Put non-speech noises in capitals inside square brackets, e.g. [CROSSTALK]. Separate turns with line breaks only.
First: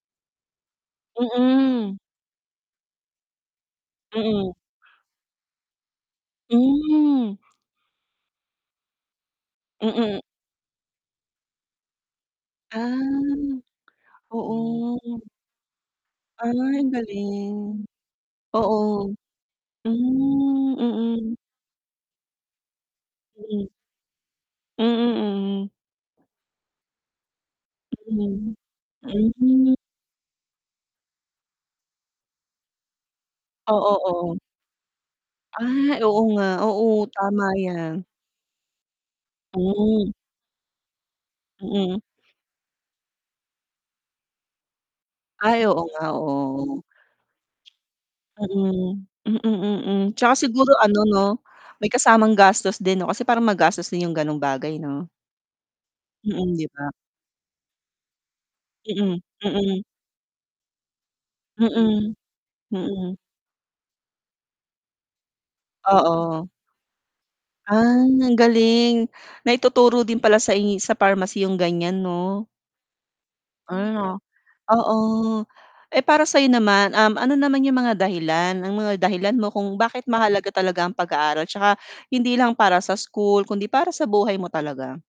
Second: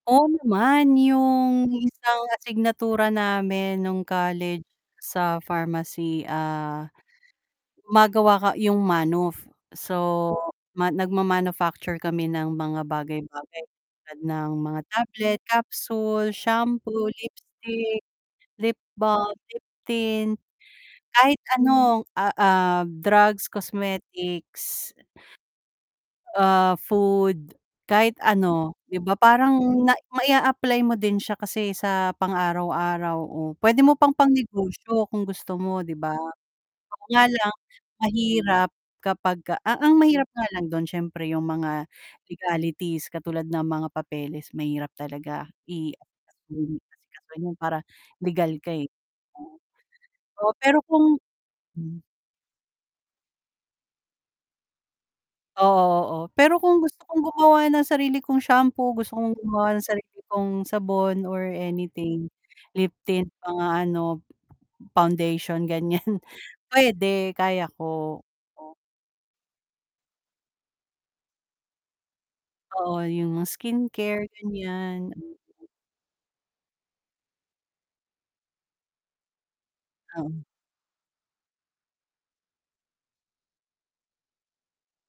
Oo naman, yung
Mm.
isang asignatura namin nung
Mm.
college sa pharmacy, ah,
Hmm.
gumagawa ka yung manuf.
Mm.
So, ma nagma-manufacture kami ng mga
Ah,
bagay-bagay tulad ng mga
oo.
tablet, capsule,
Ay
shampoo,
galing.
lipstick, lip
Oo.
balm, lip tint,
Hmm, mm.
kahit ano, ah, ah, drugs,
Mm. Mm,
cosmetics
mm.
ah, food kahit
Hmm.
ano. 'Di ba
Hmm.
parang na mai-a-apply mo din siya kasi sa pang araw-araw o pwede
Oo,
mo pang
oo.
pangnegosyo kung gusto mo 'di
Ay,
ba.
oo nga, oo
Kaya
tama
lang,
yan.
mahirap kapag a ang
Mm.
mahirap nga lang dun syempre yung mga
Mm.
legalities katulad ng mga papeles mahirap talaga
Ay oo
i
nga, oo.
[UNINTELLIGIBLE] asikasuhin yun para legal ka eh.
Mm. mm, mm, tsaka
Oo,
siguro
pero
ano,
kung
'no, may
mm.
kasamang gastos din, 'no, kasi parang magastos din yung ganung bagay, 'no.
Oo, oo, pero
Mm, 'di
kung
ba?
gusto kong gumawa ng sarili kong shampoo, gusto
Mm,
kong gumawa
mm.
ng sarili kong sabon, or
Mm.
anything, lip
Mm.
tint mga ano, foundation, ganyan.
Oo.
Pwede, kaya
Ah,
ko.
ang
Oh.
galing. Naituturo din pala sai sa pharmacy yung ganyan, 'no?
Oo, yung mga
Ano.
skincare, ganyan. Mm.
Oo, eh para sa 'yo naman, um, ano naman yung mga dahilan, ang mga dahilan mo kung bakit
Oo.
mahalaga talaga ang pag-aaral tsaka, hindi lang para sa school kundi para sa buhay mo talaga?